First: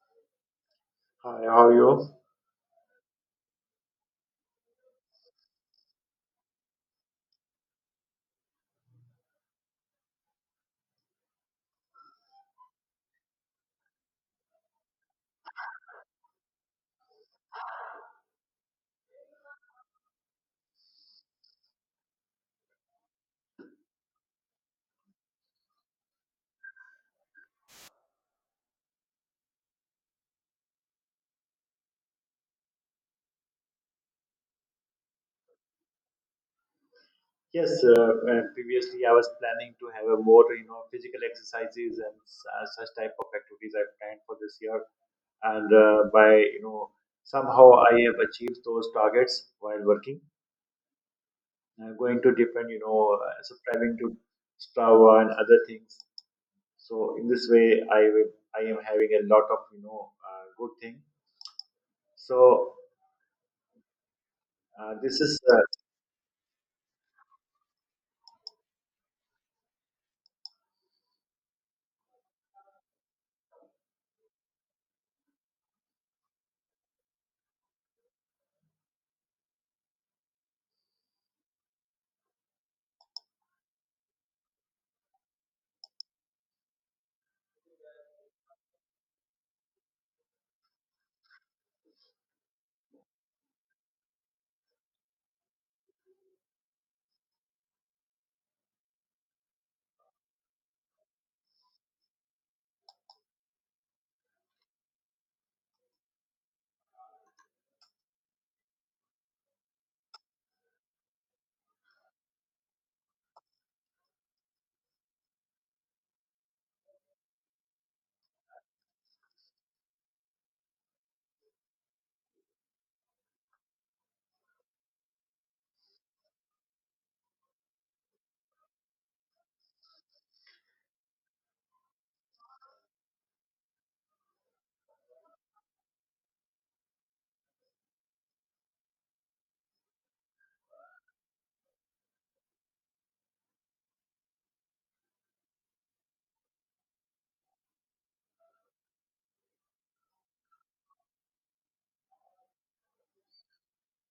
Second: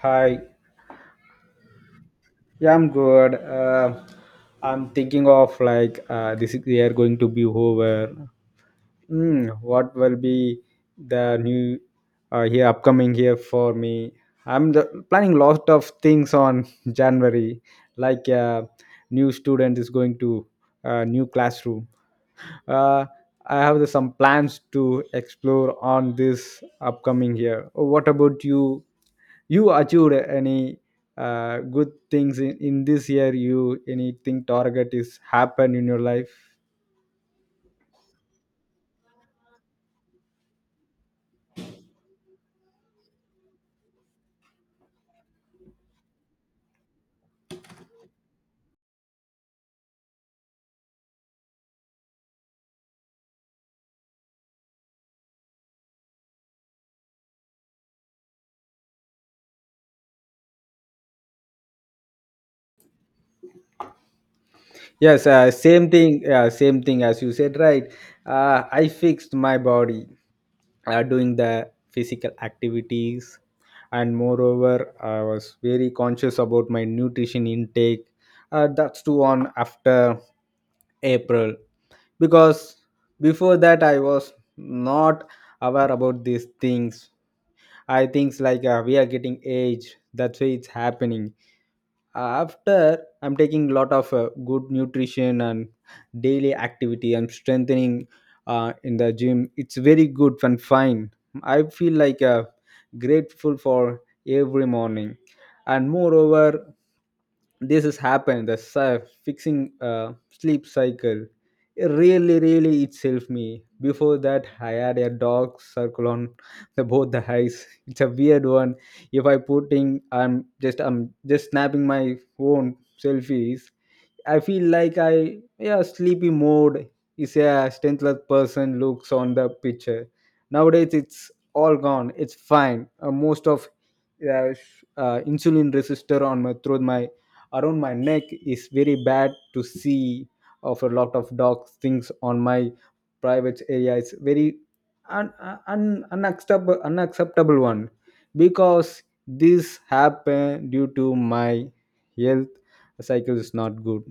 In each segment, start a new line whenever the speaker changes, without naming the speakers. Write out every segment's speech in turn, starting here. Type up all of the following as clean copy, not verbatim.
Hi,
Hi, how are you?
yeah, I'm good. I'm thinking of like this year going to be over. What will be the new here upcoming here for me? I'm planning lot of things on January, like new student is going to new classroom. Uh, I have some plans to explore on this upcoming year. Oh, what about you? You achieved any good things in this year? You anything target is happen in your life?
Yes, uh, uh, I was planning to have a more, physical exercises and type of exercise I planned for this year, and by you know, some gifts, working, uh, different, subscribing to Strava and other things. So in this way, I am having a lot of, good thing. So this
Yes,
is
same thing. Same thing as you said, right? I fixed my body doing the physical activities, and moreover, I was very conscious about my nutrition intake. That's too on after April, because before that I was not aware about these things. I think like we are getting aged. That's why it's happening after I'm taking a lot of good nutrition and daily activity and strengthening in the gym. It's very good and fine. I feel like grateful for every morning, and moreover this has happened fixing sleep cycle. It really it's helped me. Before that I had a dark circle on the both the eyes. It's a weird one. If I putting, I'm just snapping my own selfies, I feel like I yeah, sleepy mode is a strengthless person looks on the picture. Nowadays it's all gone. It's fine. Most of insulin resistor on my through my around my neck is very bad to see. Of a lot of dog things on my private area, it's very un, un, unacceptable unacceptable one, because this happened due to my health cycle is not good,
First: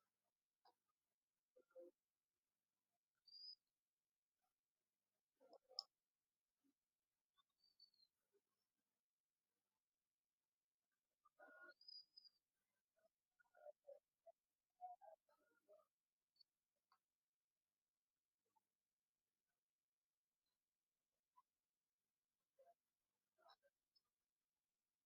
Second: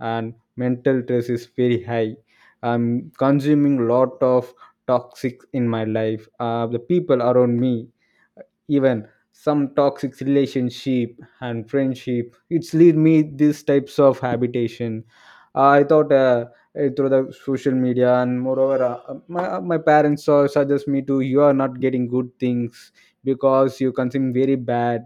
and mental stress is very high. I'm consuming lot of toxic in my life. The people around me, even some toxic relationship and friendship, it's lead me these types of habitation. I thought through the social media, and moreover my parents saw suggest me to you are not getting good things because you consume very bad.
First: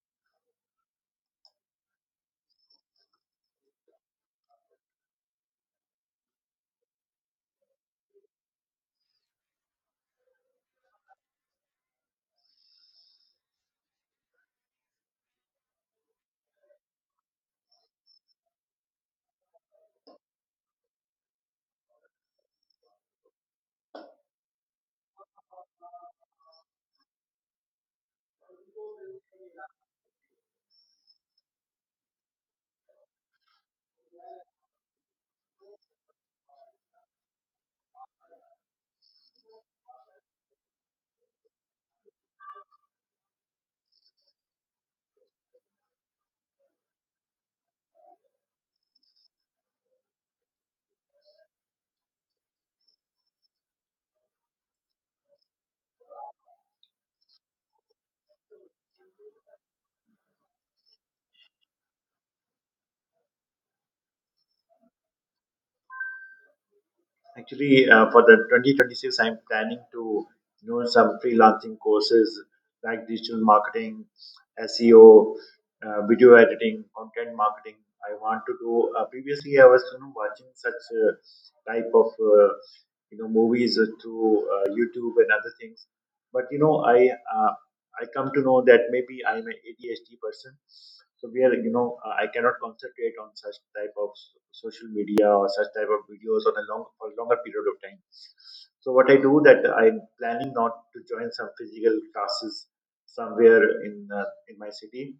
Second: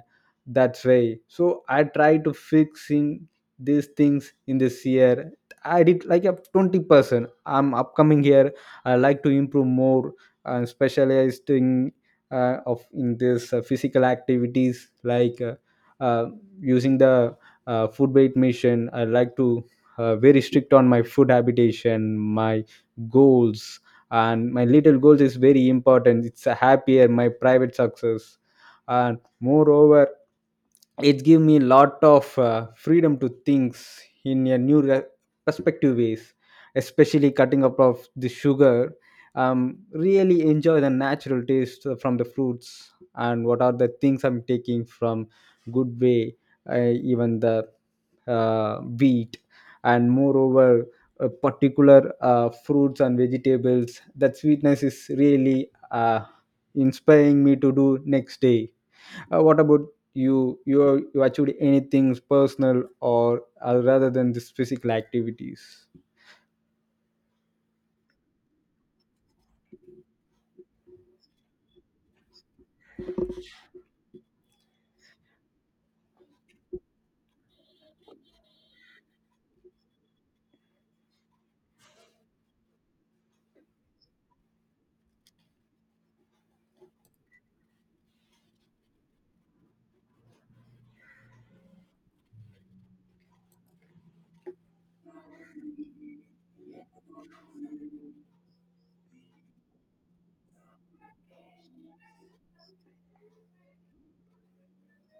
That's why, so I try to fixing these things in this year. I did like a 20%. I'm upcoming here. I like to improve more and specialized in of in this physical activities like uh, using the food weight machine. I like to very strict on my food habitation, my goals, and my little goals is very important. It's a happier my private success, and moreover it give me lot of freedom to things in a new perspective ways, especially cutting up of the sugar. Really enjoy the natural taste from the fruits and what are the things I'm taking from good way. Even the wheat, and moreover particular fruits and vegetables that sweetness is really inspiring me to do next day. What about you achieved anything personal or rather than this physical activities?
Actually, for the 2026, I'm planning to do some freelancing courses like digital marketing, SEO, video editing, content marketing. I want to do. Previously, I was watching such type of movies through YouTube and other things, but I come to know that maybe I'm an ADHD person. So where you know I cannot concentrate on such type of social media or such type of videos on a long for a longer period of time. So what I do, that I'm planning not to join some physical classes somewhere in my city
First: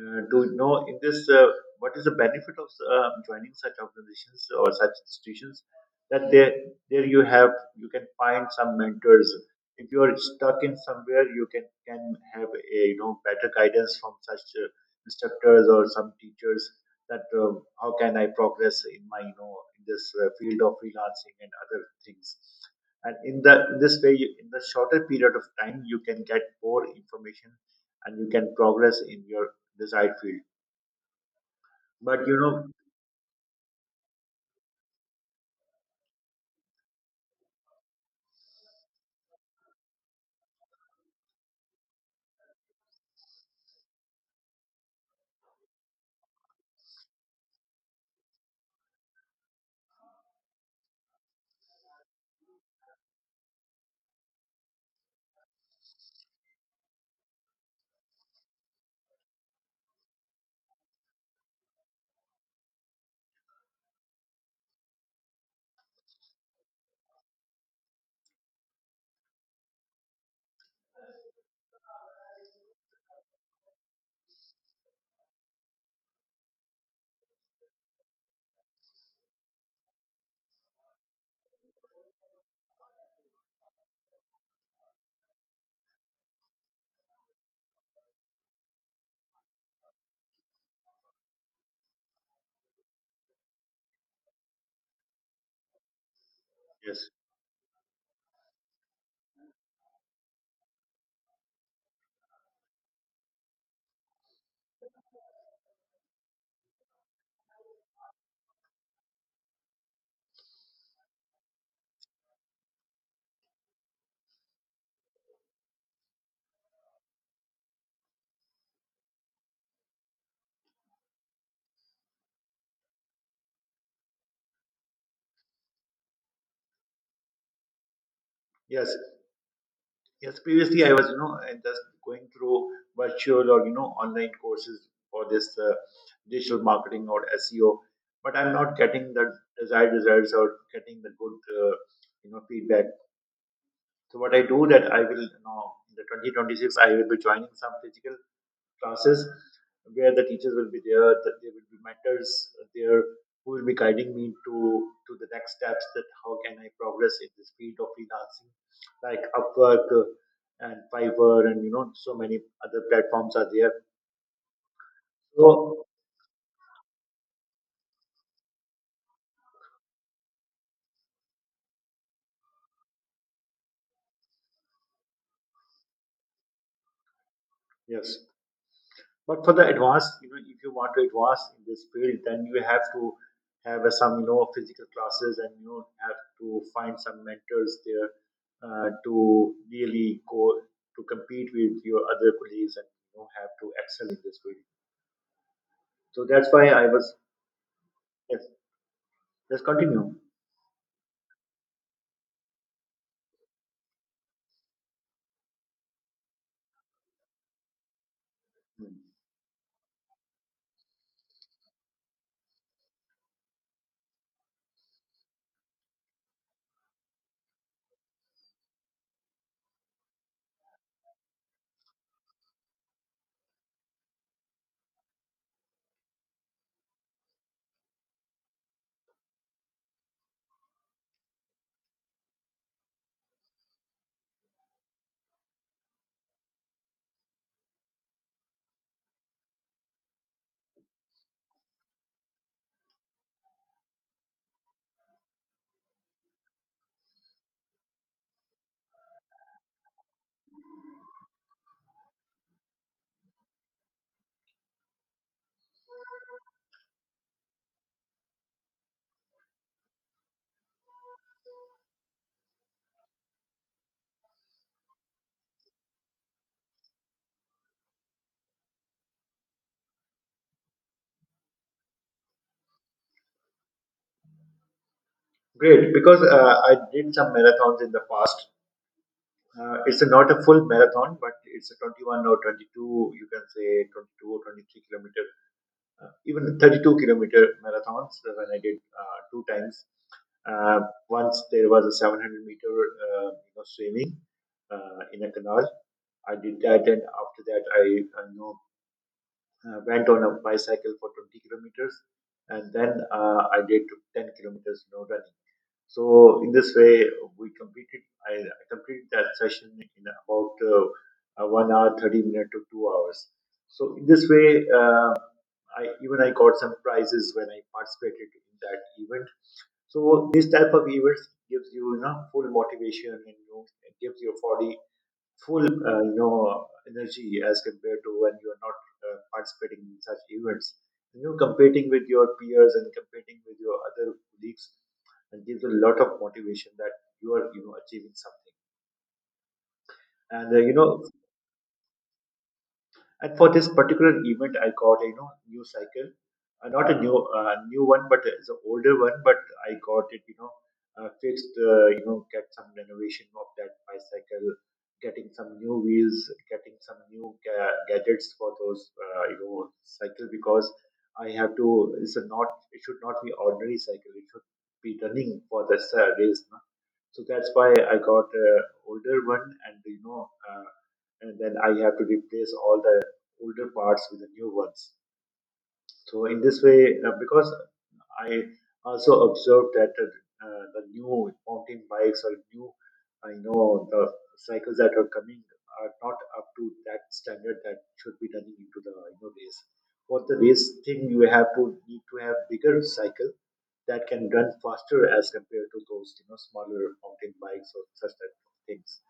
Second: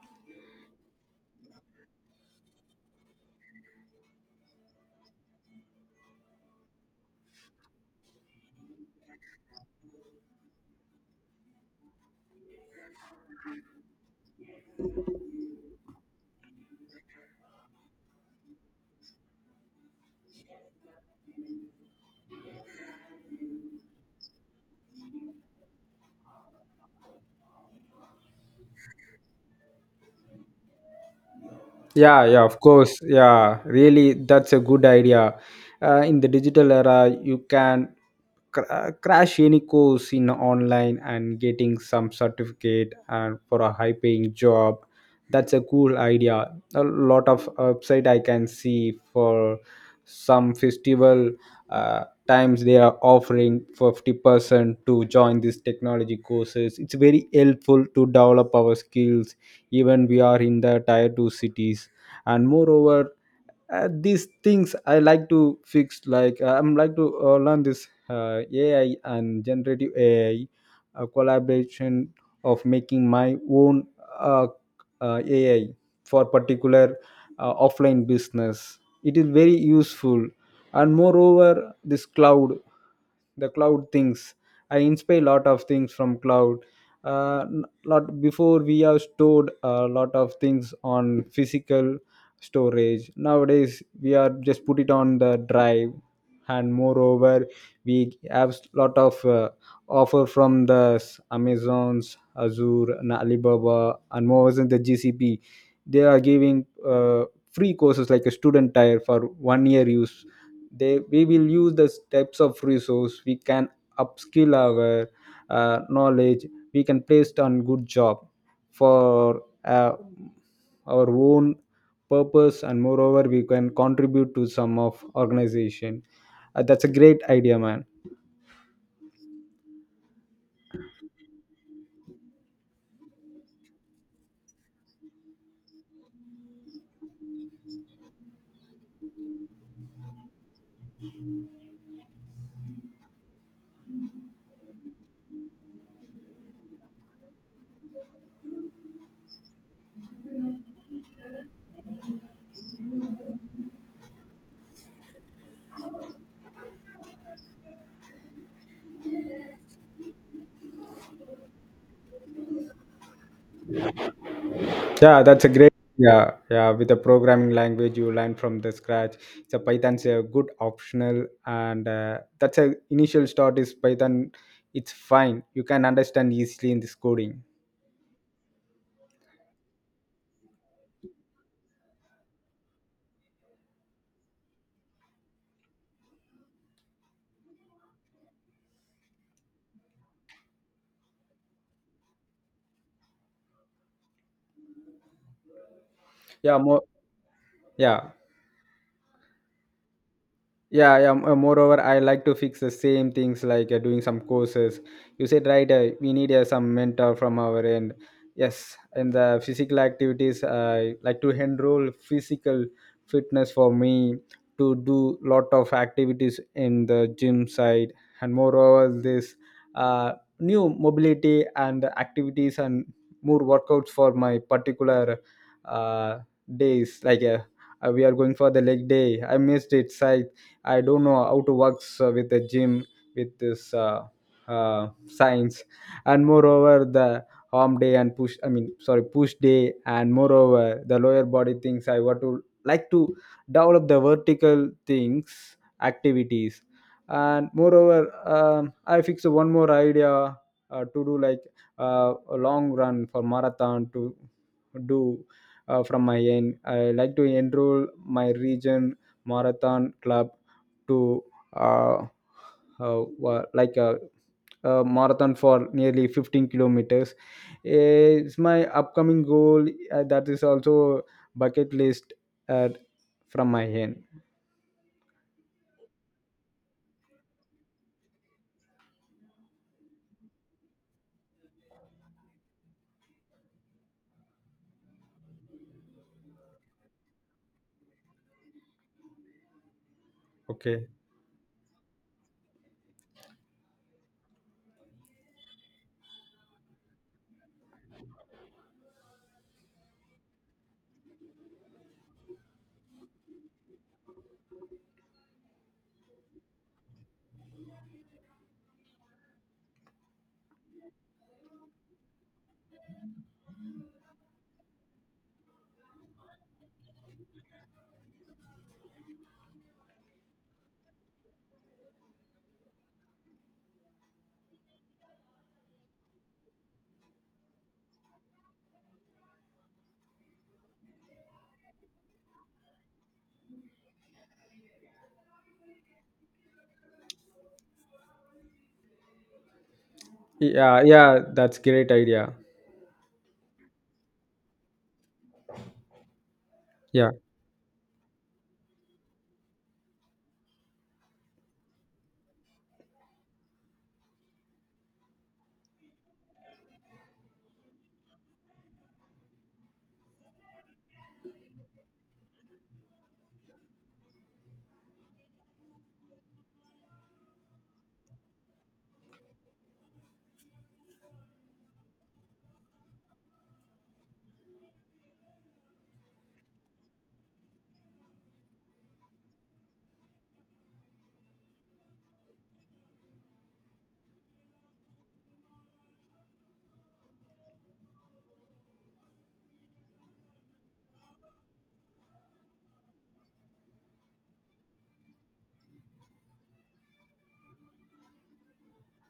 to know in this what is the benefit of joining such organizations or such institutions, that there you have, you can find some mentors. If you are stuck in somewhere, you can have a better guidance from such instructors or some teachers, that how can I progress in my in this field of freelancing and other things. And in the in this way, in the shorter period of time, you can get more information and you can progress in your desired field.
Yeah,
But you
yeah, of
know,
course. Yeah, really, that's a good idea. In the digital era, you can crash any course in online and getting some certificate and for a high paying job. That's a cool idea. A lot of website I can see for some festival times they are offering 50% to join these technology courses. It's very helpful to develop our skills, even we are in the tier 2 cities, and moreover these things I like to fix like I'm like to learn this ai and generative ai, a collaboration of making my own uh, ai for particular offline business. It is very useful, and moreover this cloud, the cloud things, I inspire a lot of things from cloud. Lot before we have stored a lot of things on physical storage. Nowadays we are just put it on the drive, and
yes,
moreover we have lot of offer from amazons, azure and alibaba and more than the gcp. They are giving free courses like a student tire for 1 year use. They we will use the types of resource. We can upskill our knowledge. We can place on good job for our own purpose, and moreover we can contribute to some of organization. That's a great idea, man.
yes, yes. Previously, I was you know and just going through virtual or online courses for this digital marketing or SEO, but I'm not getting the desired results or getting the good feedback. So what I do, that I will in the 2026 I will be joining some physical classes where the teachers will be there, that there will be mentors there who will be guiding me to the next steps, that how can I progress in this field of freelancing, like Upwork and Fiverr, and you know so many other platforms are there.
Yeah, that's a great.
So
Yeah, yeah, with a programming language you learn from the scratch, so python's a good optional, and that's a initial start is python. It's fine, you can understand easily in this coding.
yes. But for the advanced, you know, if you want to advance in this field, then you have to have some, you know, physical classes, and you have to find some mentors there to really go to compete with your other colleagues, and you know, have to excel in this field. So that's
Yeah,
why
more.
I was
Yeah,
yes. Let's continue.
yeah. Moreover I like to fix the same things like doing some courses. You said right, we need some mentor from our end. Yes,
Hmm.
and the physical activities I like to enroll physical fitness for me to do lot of activities in the gym side, and moreover this uh, new mobility and activities and more workouts for my particular uh, days like we are going for the leg day. I missed it, so I don't know how to works with a gym, with this science, and moreover the arm day and push, I mean, sorry, push day, and moreover the lower body things I want to like to develop the vertical things activities, and moreover I fix one more idea to do like a long run for marathon to do from my end. I like to enroll my region marathon club to uh, like a marathon for nearly 15 kilometers. It's my upcoming goal. That is also bucket list uh, from my end.
Great, because I did some marathons in the past. It's a, not a full marathon, but it's a 21 or 22, you can say 22 or 23 kilometers, even 32-kilometer marathons when I did two times. Uh,
Okay.
Once there was a 700 meter swimming in a canal. I did that, and after that, I went on a bicycle for 20 kilometers, and then I did 10 kilometers, you know, running. So in this way, we completed. I completed that session in about 1 hour, 30 minutes to 2 hours. So in this way, I, even I got some prizes when I participated in that event. So this type of events gives you, you know, full motivation, and you know, it gives your body full, energy as compared to when you are not participating in such events. You know, competing with your peers and competing with your other colleagues, and gives a lot of motivation that you are, you know, achieving something. And uh, you
Yeah,
know,
yeah, that's great idea.
And for this particular event, I got a you know new cycle, not a
Yeah,
new new one, but it's an older one. But I got it, you know, fixed. Get some renovation of that bicycle, getting some new wheels, getting some new gadgets for those cycle, because I have to. It's a not. It should not be ordinary cycle. It should be running for the race. No? So that's why I got a older one, and you know, and then I have to replace all the older parts with the new ones. So in this way, because I also observed that the new mountain bikes or new, I know the cycles that are coming are not up to that standard that should be done into the you know race. For the race thing, you have to need to have bigger cycle that can run faster as compared to those you know smaller mountain bikes or such type of things.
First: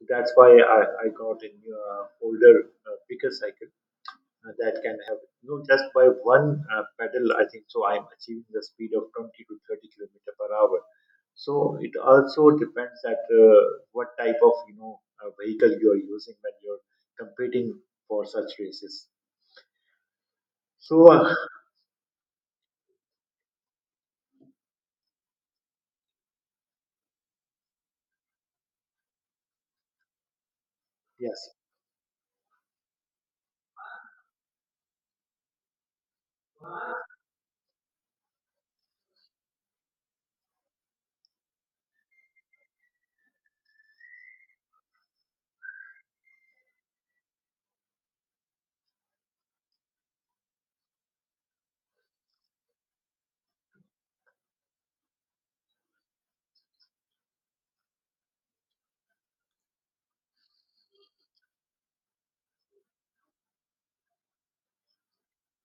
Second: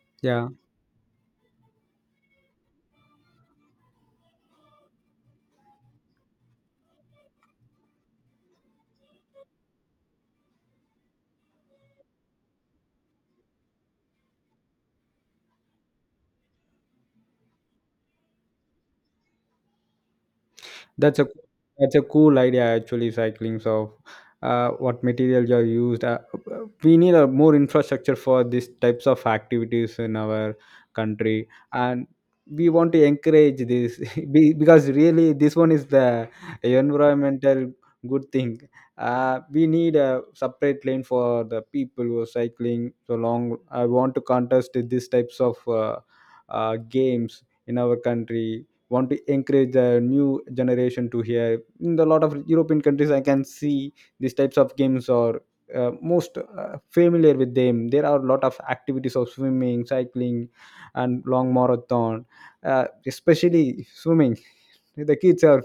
So that's
yeah.
why I got a new, older, bigger cycle that can have you know just by one pedal. I think so, I'm achieving the speed of 20 to 30 kilometer per hour. So it also depends that what type of vehicle you are using when you're competing for such races. so
That's
uh,
a cool idea actually. Cycling of what materials are used. We need a more infrastructure for these types of activities in our country,
yes.
and we want to encourage this because really this one is the environmental good thing. We need a separate lane for the people who are cycling. So long, I want to contest these types of games in our country, want to encourage the new generation to hear. In a lot of european countries I can see these types of games are most familiar with them. There are a lot of activities of swimming, cycling and long marathon, especially swimming. The kids are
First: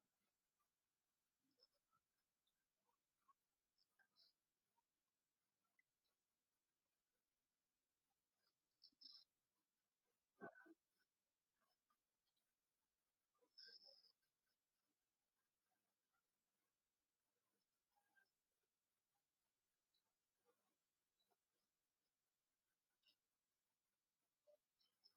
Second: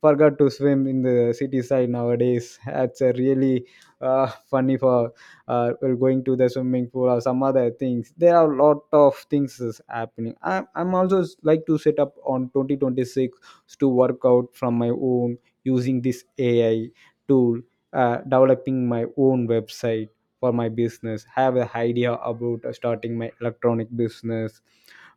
forgot to swim in the city side nowadays. That's a really funny for well, going to the swimming pool or some other things. There are a lot of things is happening. I, I'm also s- like to set up on 2026 to work out from my own using this ai tool, developing my own website for my business. Have an idea about starting my electronic business,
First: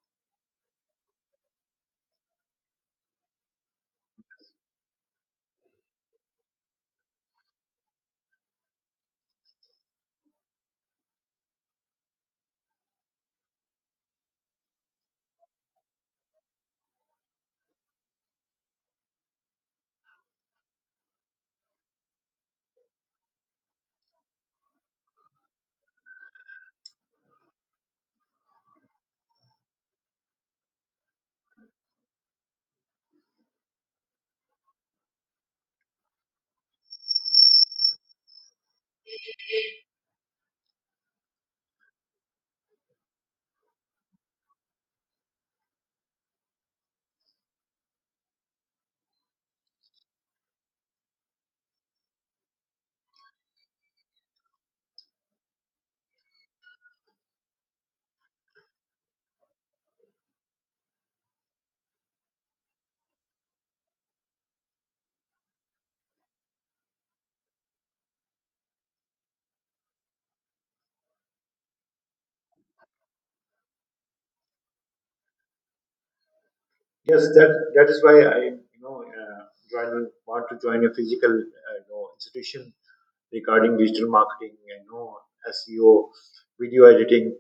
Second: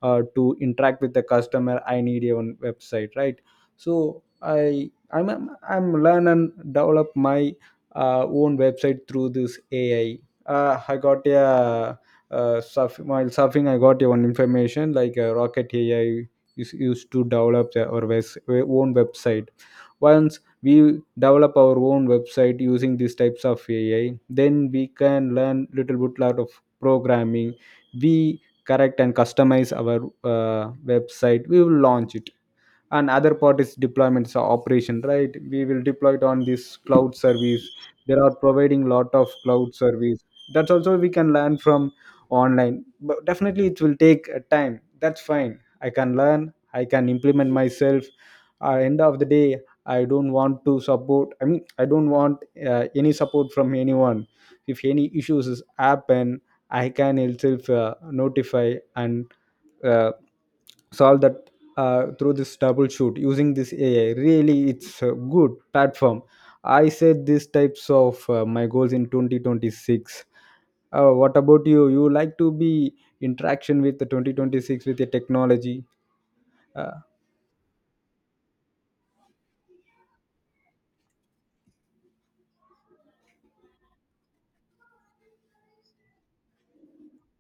to interact with the customer. I need a own website, right? So I'm learn and develop my own website through this ai. I got a while surfing, I got a one information like Rocket AI is used to develop our own website. Once we develop our own website using these types of AI, then we can learn little bit lot of programming. We correct and customize our website. We will launch it, and other part is deployments or operation, right? We will deploy it on this cloud service. There are providing lot of cloud service. That's also we can learn from online, but definitely it will take time. That's fine, I can learn, I can implement myself. End of the day, I don't want to support, I mean, I don't want any support from anyone. If any issues is happen, I can itself notify and uh, solve that through this double shoot using this AI. Really, it's a good platform. I said these types of my goals in 2026. What about you? You like to be interaction with the 2026 with the technology? Uh,
Yes that that is why I you know uh, join, want to join a physical institution regarding digital marketing, you know, SEO, video editing.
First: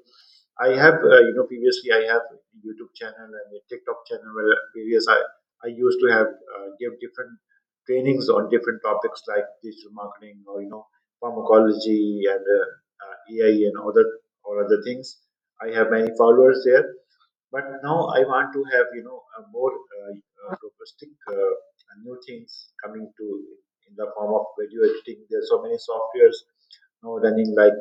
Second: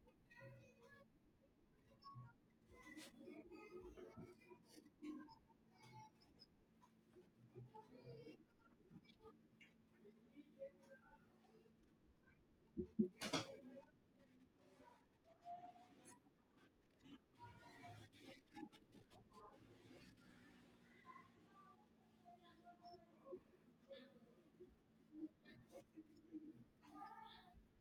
I have, previously I have a YouTube channel and a TikTok channel where I used to have give different trainings on different topics like digital marketing or you know pharmacology and AI and other things. I have many followers there, but now I want to have you know a more robustic new things coming to in the form of video editing. There are so many softwares now running like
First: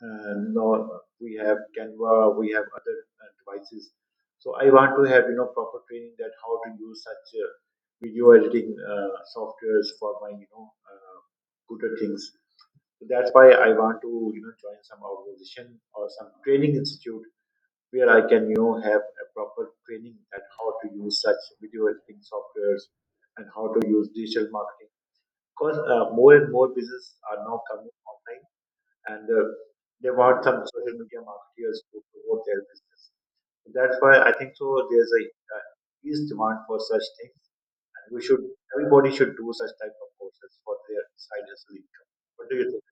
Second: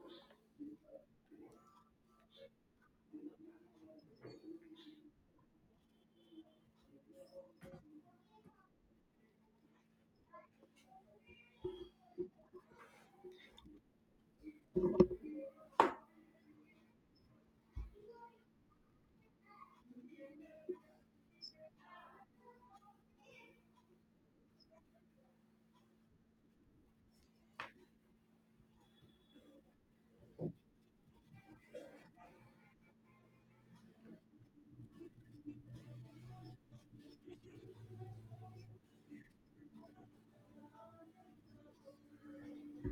and you we have Canva, we have other devices. So I want to have you know proper training, that how to use such video editing softwares for my good things. So that's why I want to you know join some organization or some training institute where I can you know have a proper training at how to use such video editing softwares and how to use digital marketing. Because more and more businesses are now coming online, and they want some social media marketers to promote their business. That's why I think so. There's a uh, huge demand for such things, and we should, everybody should do such type of courses for their side hustle income. What do you think?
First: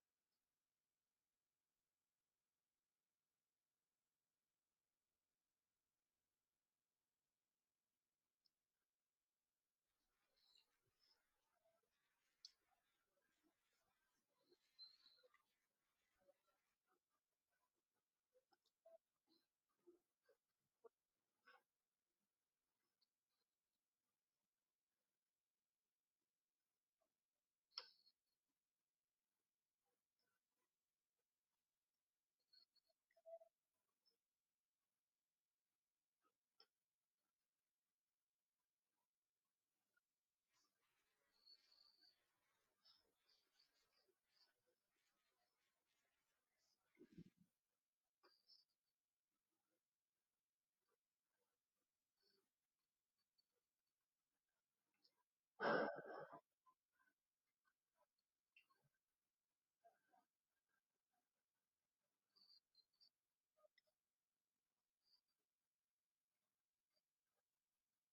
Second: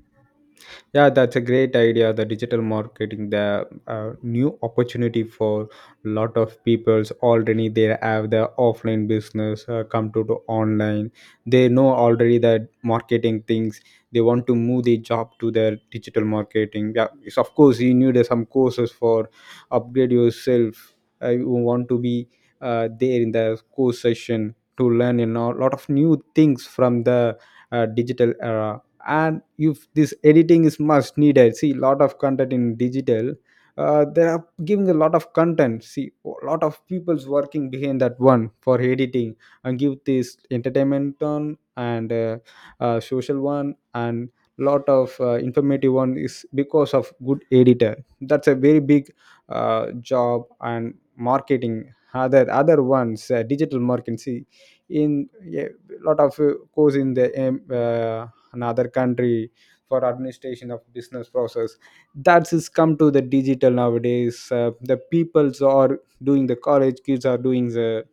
Yeah, that's a great idea. The digital marketing, the new opportunity for lot of peoples already. They have the offline business come to the online. They know already the marketing things. They want to move the job to their digital marketing. Yeah, it's, of course you need some courses for upgrade yourself. You want to be there in the course session to learn, you know, a lot of new things from the digital era. And if this editing is must needed, see lot of content in digital. They are giving a lot of content, see a lot of people's working behind that one for editing and give this entertainment one, and social one, and lot of informative one is because of good editor. That's a very big job. And marketing, other ones, digital marketing, see, in a lot of course in the another country for administration of business process, that is come to the digital nowadays. The peoples are doing, the college kids are doing the,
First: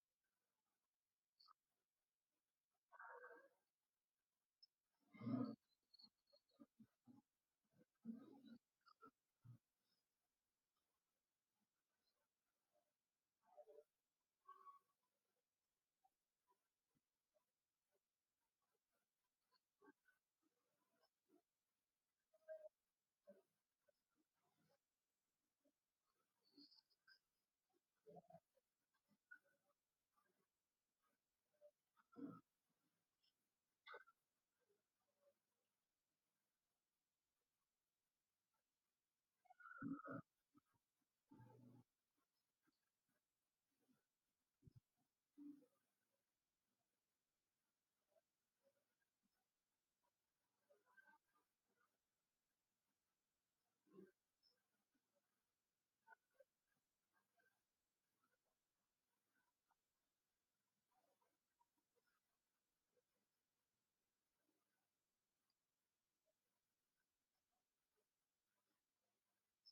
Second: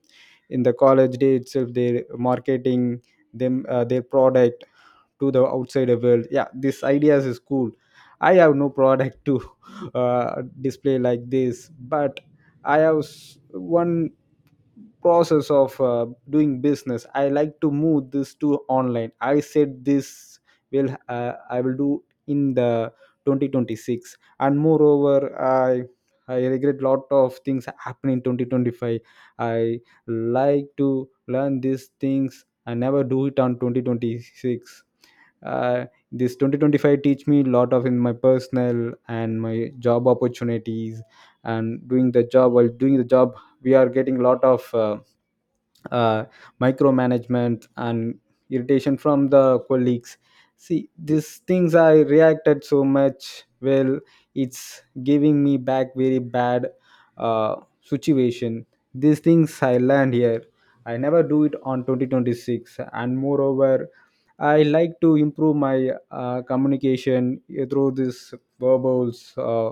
in the college day itself, their marketing them, their product to the outside world. Yeah, this ideas is cool. I have no product to display like this, but I have one process of doing business. I like to move this to online. I said this will, I will do in the 2026. And moreover, i I regret lot of things happen in 2025. I like to learn these things, I never do it on 2026. uh, this 2025 teach me a lot of in my personal and my job opportunities. And doing the job, while doing the job we are getting a lot of uh, micromanagement and irritation from the colleagues. See, these things I reacted so much. Well, it's giving me back very bad uh, situation. These things I learned here, I never do it on 2026. And moreover, I like to improve my communication through this verbals,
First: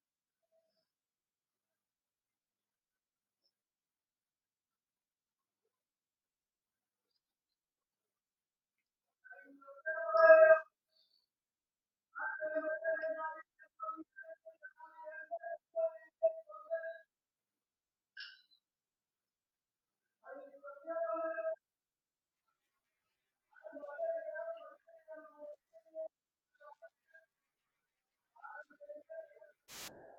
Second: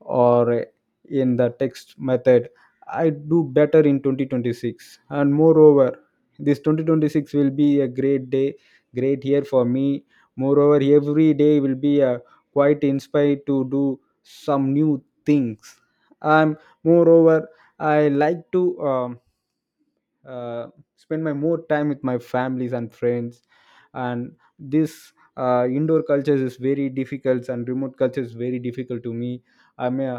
or in the text method. I do better in 2026. And moreover, this 2026 will be a great day, great year for me. Moreover, every day will be a quite inspired to do some new things. And moreover, I like to uh, spend my more time with my families and friends. And this indoor culture is very difficult, and remote culture is very difficult to me. I mean,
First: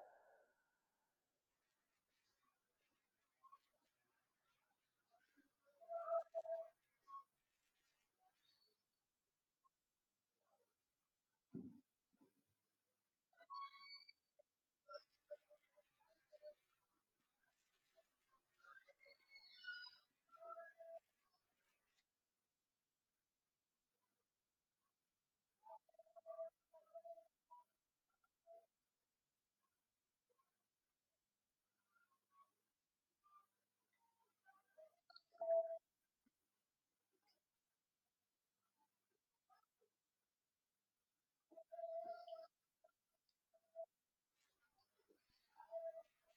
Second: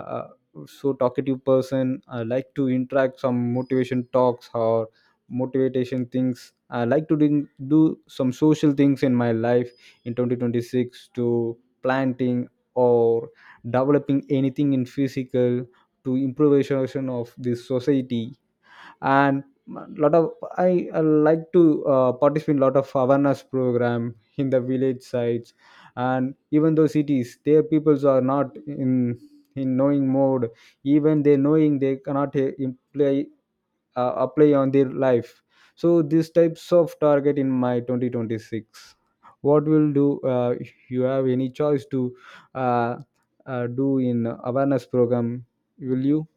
so talkative person, I like to interact some motivation talks or motivation things. I like to do some social things in my life in 2026, to planting or developing anything in physical to improvisation of this society. And lot of, I like to participate in lot of awareness program in the village sites. And even though cities, their peoples are not in, in knowing mode. Even they knowing, they cannot imply, apply on their life. So these types of target in my 2026. What will do, you have any choice to uh, do in awareness program, will you?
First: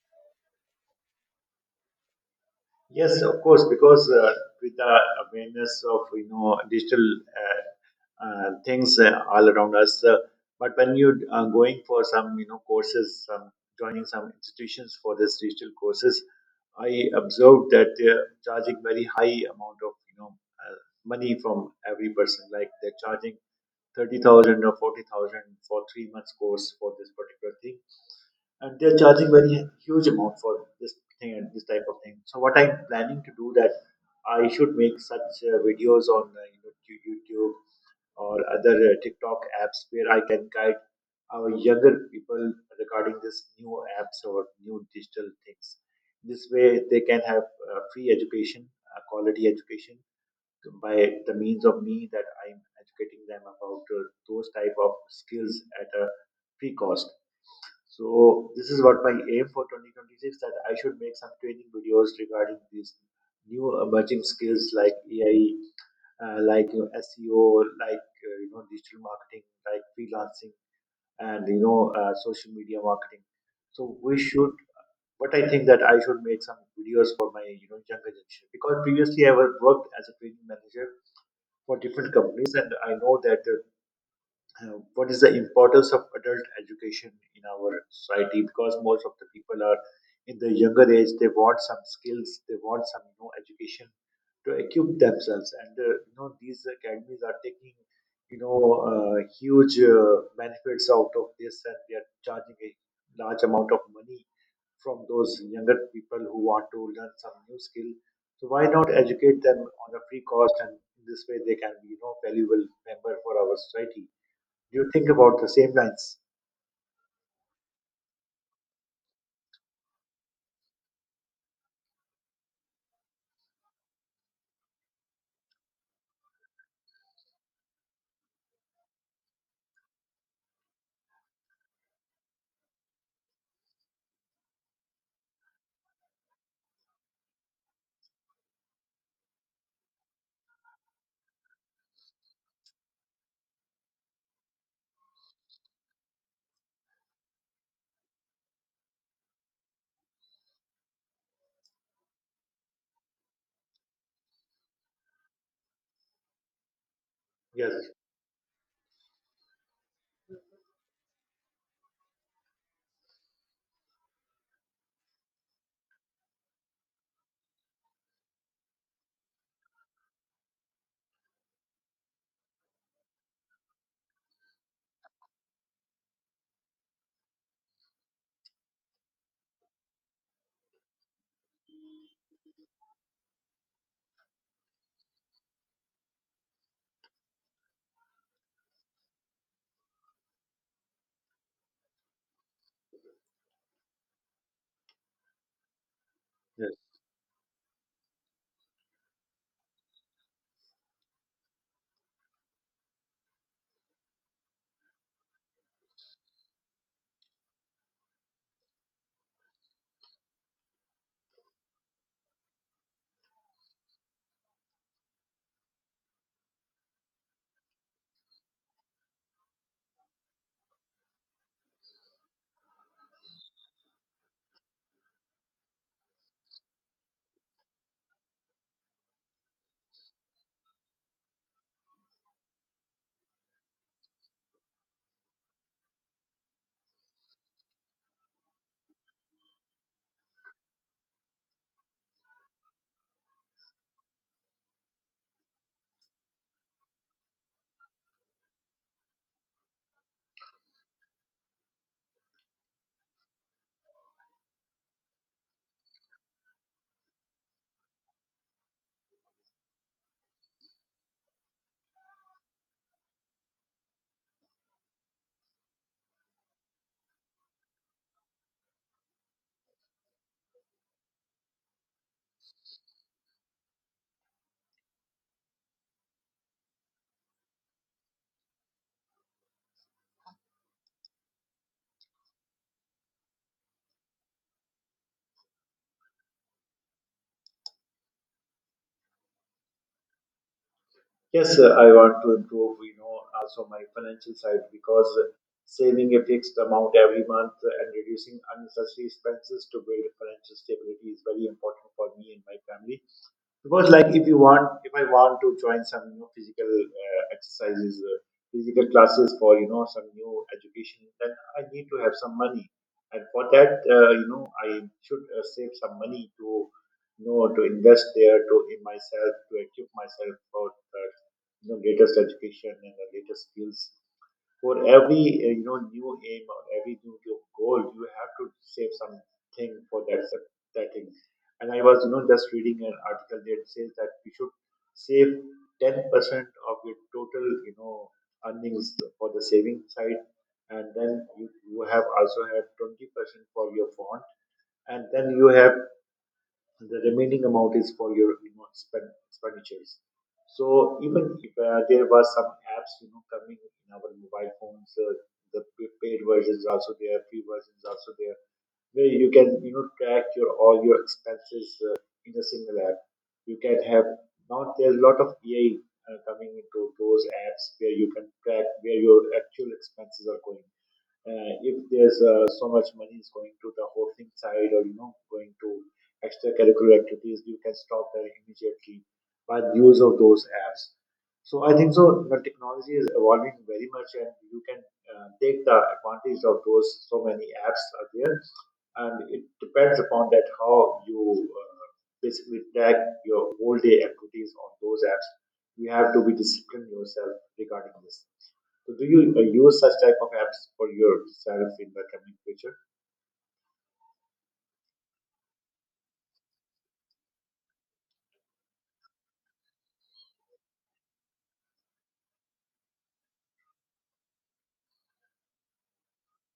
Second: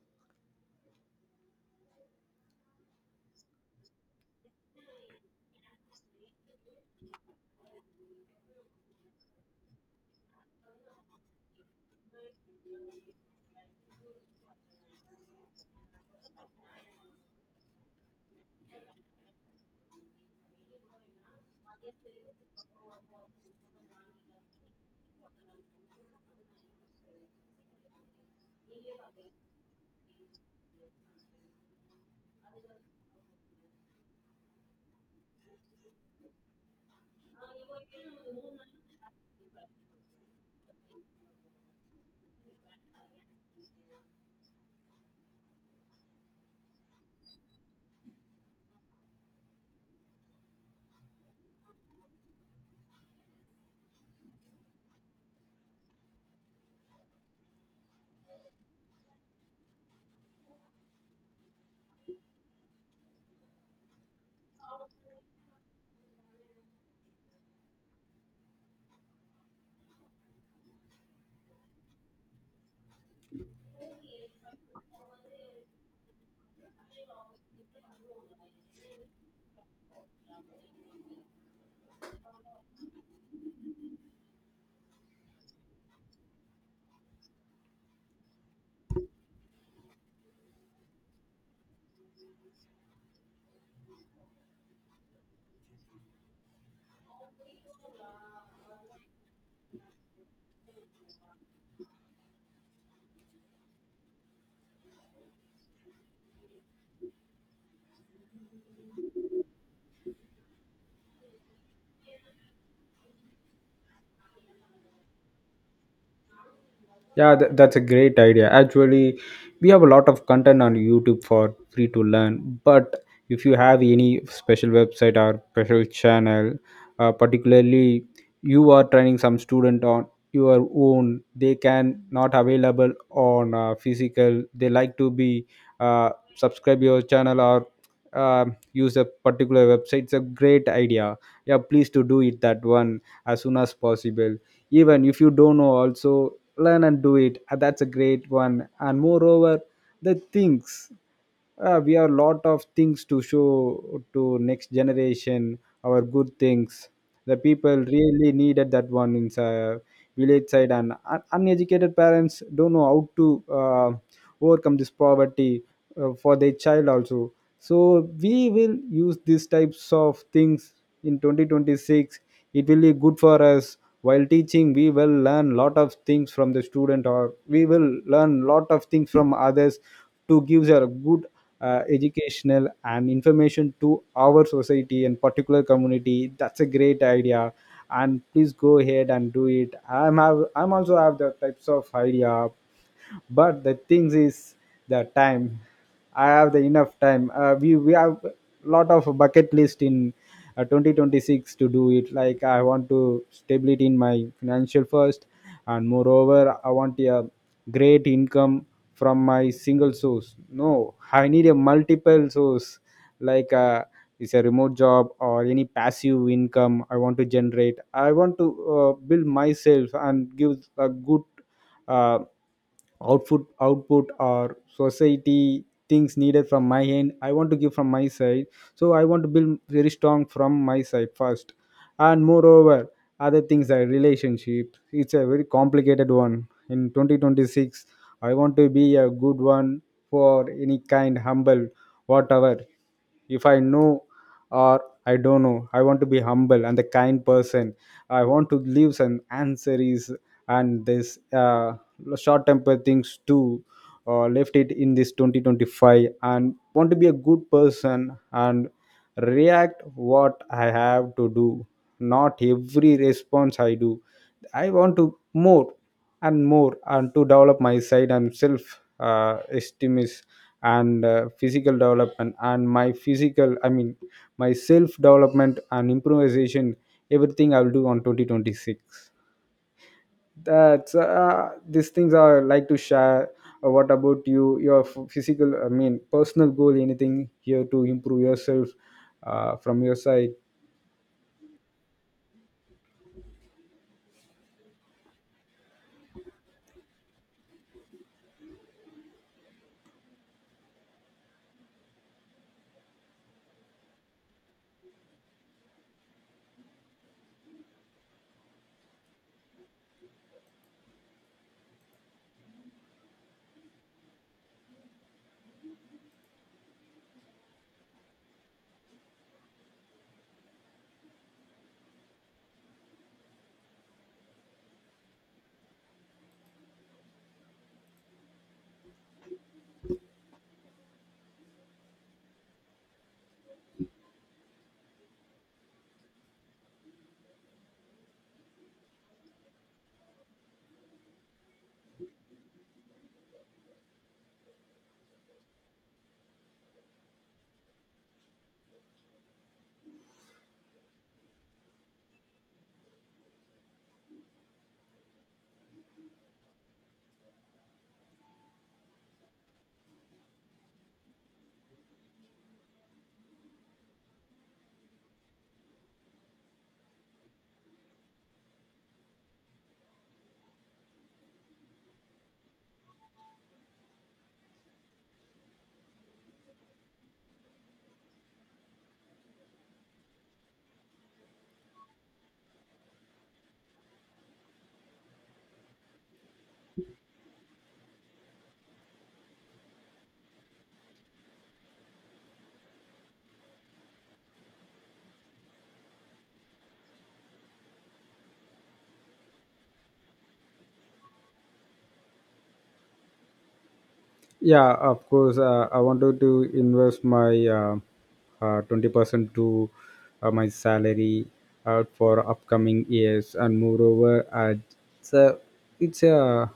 Yes, of course, because with the awareness of you know digital uh, things all around us. But when you're going for some, you know, courses, some joining some institutions for this digital courses, I observed that they're charging very high amount of, you know, money from every person. Like they're charging 30,000 or 40,000 for 3 months course for this particular thing, and they're charging very huge amount for this thing and this type of thing. So what I'm planning to do, that I should make such videos on YouTube or other TikTok apps where I can guide our younger people regarding these new apps or new digital things. This way, they can have free education, quality education by the means of me, that I'm educating them about those type of skills at a free cost. So this is what my aim for 2026, that I should make some training videos regarding these new emerging skills like AI, like you know, SEO, like digital marketing, like freelancing, and you know social media marketing. So we should, but I think that I should make some videos for my you know younger generation, because previously I was worked as a training manager for different companies, and I know that what is the importance of adult education in our society, because most of the people are in the younger age, they want some skills, they want some you know education to equip themselves, and you know these academies are taking you know huge benefits out of this, and they are charging a large amount of money from those younger people who want to learn some new skill. So why not educate them on a free cost, and in this way they can be you know valuable member for our society. You think about the same lines.
Yeah, that's a great idea. Actually, we have a lot of content on YouTube for free to learn. But if you have any special website or special channel, particularly you are training some student on your own, they can not available on physical. They like to be uh, subscribe your channel or use a particular website. It's a great idea. Yeah, please to do it that one as soon as possible, even if you don't know also learn and do it. That's a great one. And moreover, the things, we have a lot of things to show to next generation, our good things. The
Yes,
people really needed that one in village side. And uneducated parents don't know how to overcome this poverty for their child also. So we will use these types of things in 2026, it will be good for us. While teaching we will learn lot of things from the student, or we will learn lot of things from others, to give a good educational and information to our society and particular community. That's a great idea, and please go ahead and do it. I'm have, I'm also have the types of idea, but the things is the time. I have the
yes.
enough time, uh, we have lot of bucket list in 2026 to do it. Like I want to stability in my financial first. And moreover, I want a great income from my single source. No, I need a multiple source, like, it's a remote job or any passive income I want to generate. I want to build myself and give a good uh, output or society things needed from my end, I want to give from my side. So I want to build very strong from my side first. And moreover, other things like relationship, it's a very complicated one in 2026. I want to be a good one for any kind, humble, whatever. If I know or I don't know, I want to be humble and the kind person. I want to leave some answers. And this short temper things too, left it in this 2025, and want to be a good person and react what I have to do, not every response I do. I want to more and more, and to develop my side and self esteem is, and physical development, and my physical I mean, my self development and improvisation, everything I'll do on 2026. That's these things are like to share. What about you, your physical I mean personal goal, anything here to improve yourself from your side?
Yes, I want to improve, you know, also my financial side, because saving a fixed amount every month and reducing unnecessary expenses to build financial stability is very important for me and my family. Because like if I want to join some, you know, physical exercises, physical classes for, you know, some new education, then I need to have some money. And for that, I should save some money to, you know, to invest there to in myself, to equip myself for the, you know, latest education and the latest skills. For every new aim or every new goal, you have to save something for that. And I was, just reading an article that says that we should save 10% of your total, earnings for the saving side. And then you have also have 20% for your fund, and then you have, and the remaining amount is for your, you know, spend expenditures. So even if there were some apps, you know, coming in our mobile phones, the paid versions also there, free versions also there, where you can, you know, track your all your expenses in a single app you can have. Now there's a lot of AI coming into those apps, where you can track where your actual expenses are going. If there's so much money is going to the hosting side, or you know, going to extracurricular activities, you can stop that immediately by the use of those apps. So I think so the technology is evolving very much, and you can take the advantage of those. So many apps are there, and it depends upon that how you basically track your whole day activities on those apps. You have to be disciplined yourself regarding this. So do you use such type of apps for yourself in the coming future?
Yeah, of course. I wanted to invest my 20% to my salary for upcoming years. And moreover, it's a it's a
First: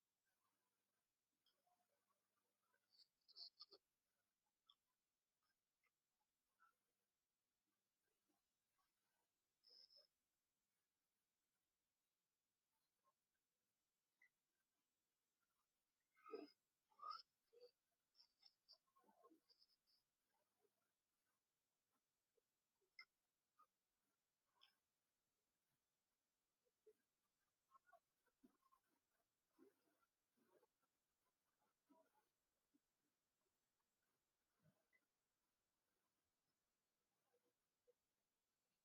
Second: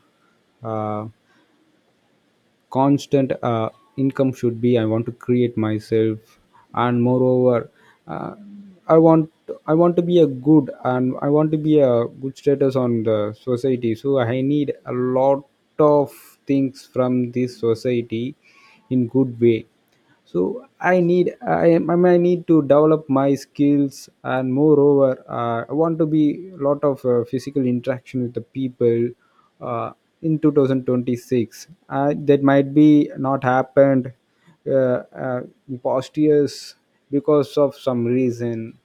uh, constant income should be, I want to create myself. And moreover, uh, i want I want to be a good, and I want to be a good status on the society. So I need a lot of things from this society in good way. So I need I mean, need to develop my skills. And moreover, I want to be a lot of physical interaction with the people uh, in 2026. That might be not happened uh, uh, in past years, because of some reason.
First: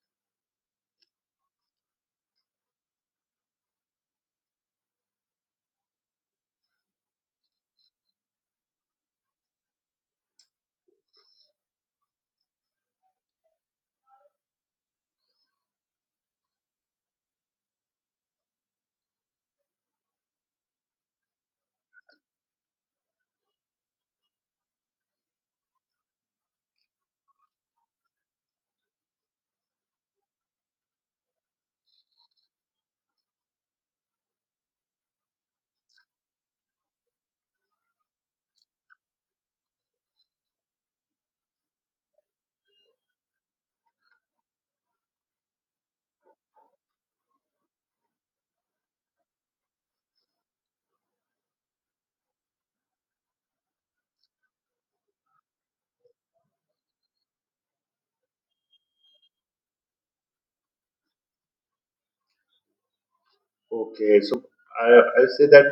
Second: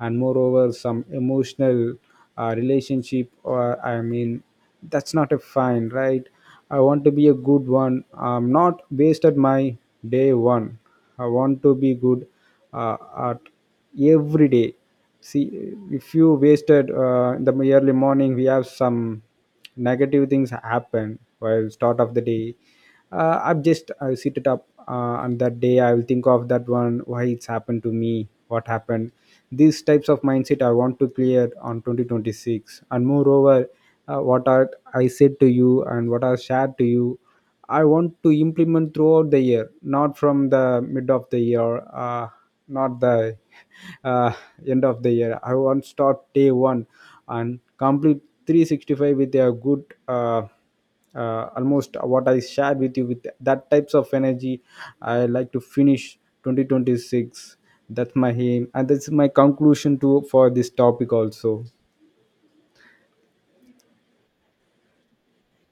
And moreover, some emotional relationship, or I mean, that's not a fine, right? I want to be a good one. I'm not based at my day one, I want to be good uh, at every day. See, if you wasted in the early morning we have some negative things happen while start of the day, I have just I sit it up, and that day I will think of that one, why it's happened to me, what happened. These types of mindset I want to clear on 2026. And moreover, what are I said to you and what I shared to you, I want to implement throughout the year, not from the mid of the year, not the uh, end of the year. I want to start day one and complete 365 with a good, almost what I shared with you with that types of energy. I like to finish 2026. That's my aim, and that's my conclusion to for this topic also.
Okay, so i I say that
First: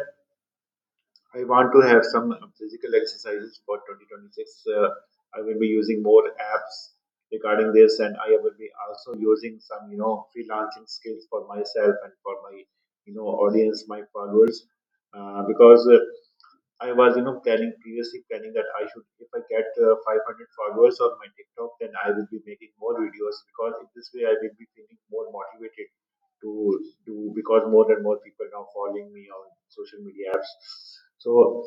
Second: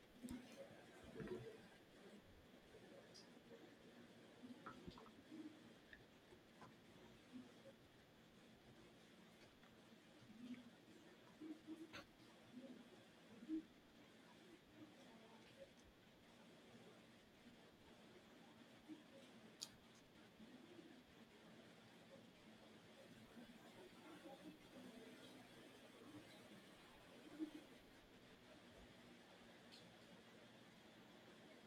I want to have some physical exercises for 2026. Uh, I will be using more apps regarding this, and I will be also using some, you know, freelancing skills for myself and for my, you know, audience, my followers, because I was, planning previously planning that I should, if I get 500 followers on my TikTok, then I will be making more videos, because in this way I will be feeling more motivated to do, because more and more people now following me on social media apps. So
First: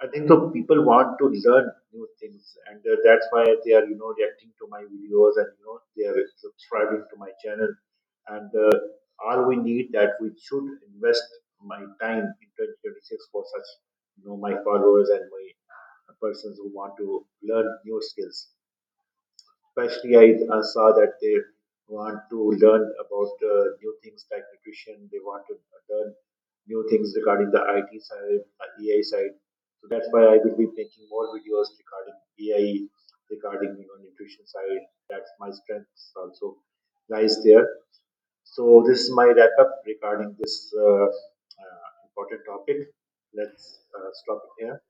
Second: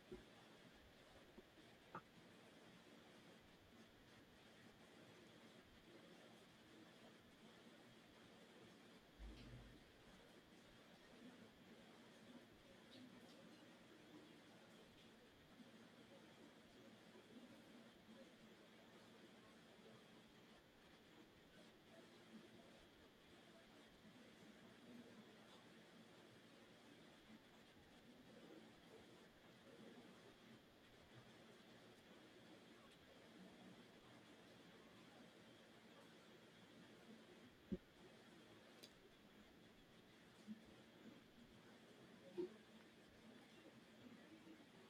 I think so people want to learn new things, and that's why they are, you know, reacting to my videos, and you know, they are subscribing to my channel. And all we need that we should invest my time in 2026 for such, you know, my followers and my persons who want to learn new skills. Especially, I saw that they want to learn about new things like nutrition. They want to learn new things regarding the IT side, AI side. So that's why I will be making more videos regarding AI, regarding, you know, nutrition side. That's my strength also lies there. So this is my wrap up regarding this important topic. Let's stop it here.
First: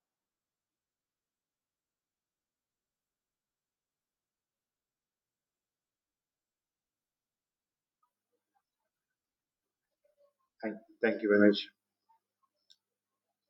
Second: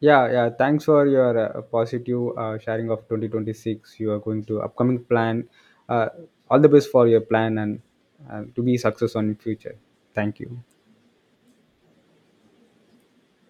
Yeah, yeah. Thanks for your positive sharing of 2026. You are going to upcoming plan. Uh, all the best for your plan, and to be success on in future. Thank you.
Thank, thank you very much.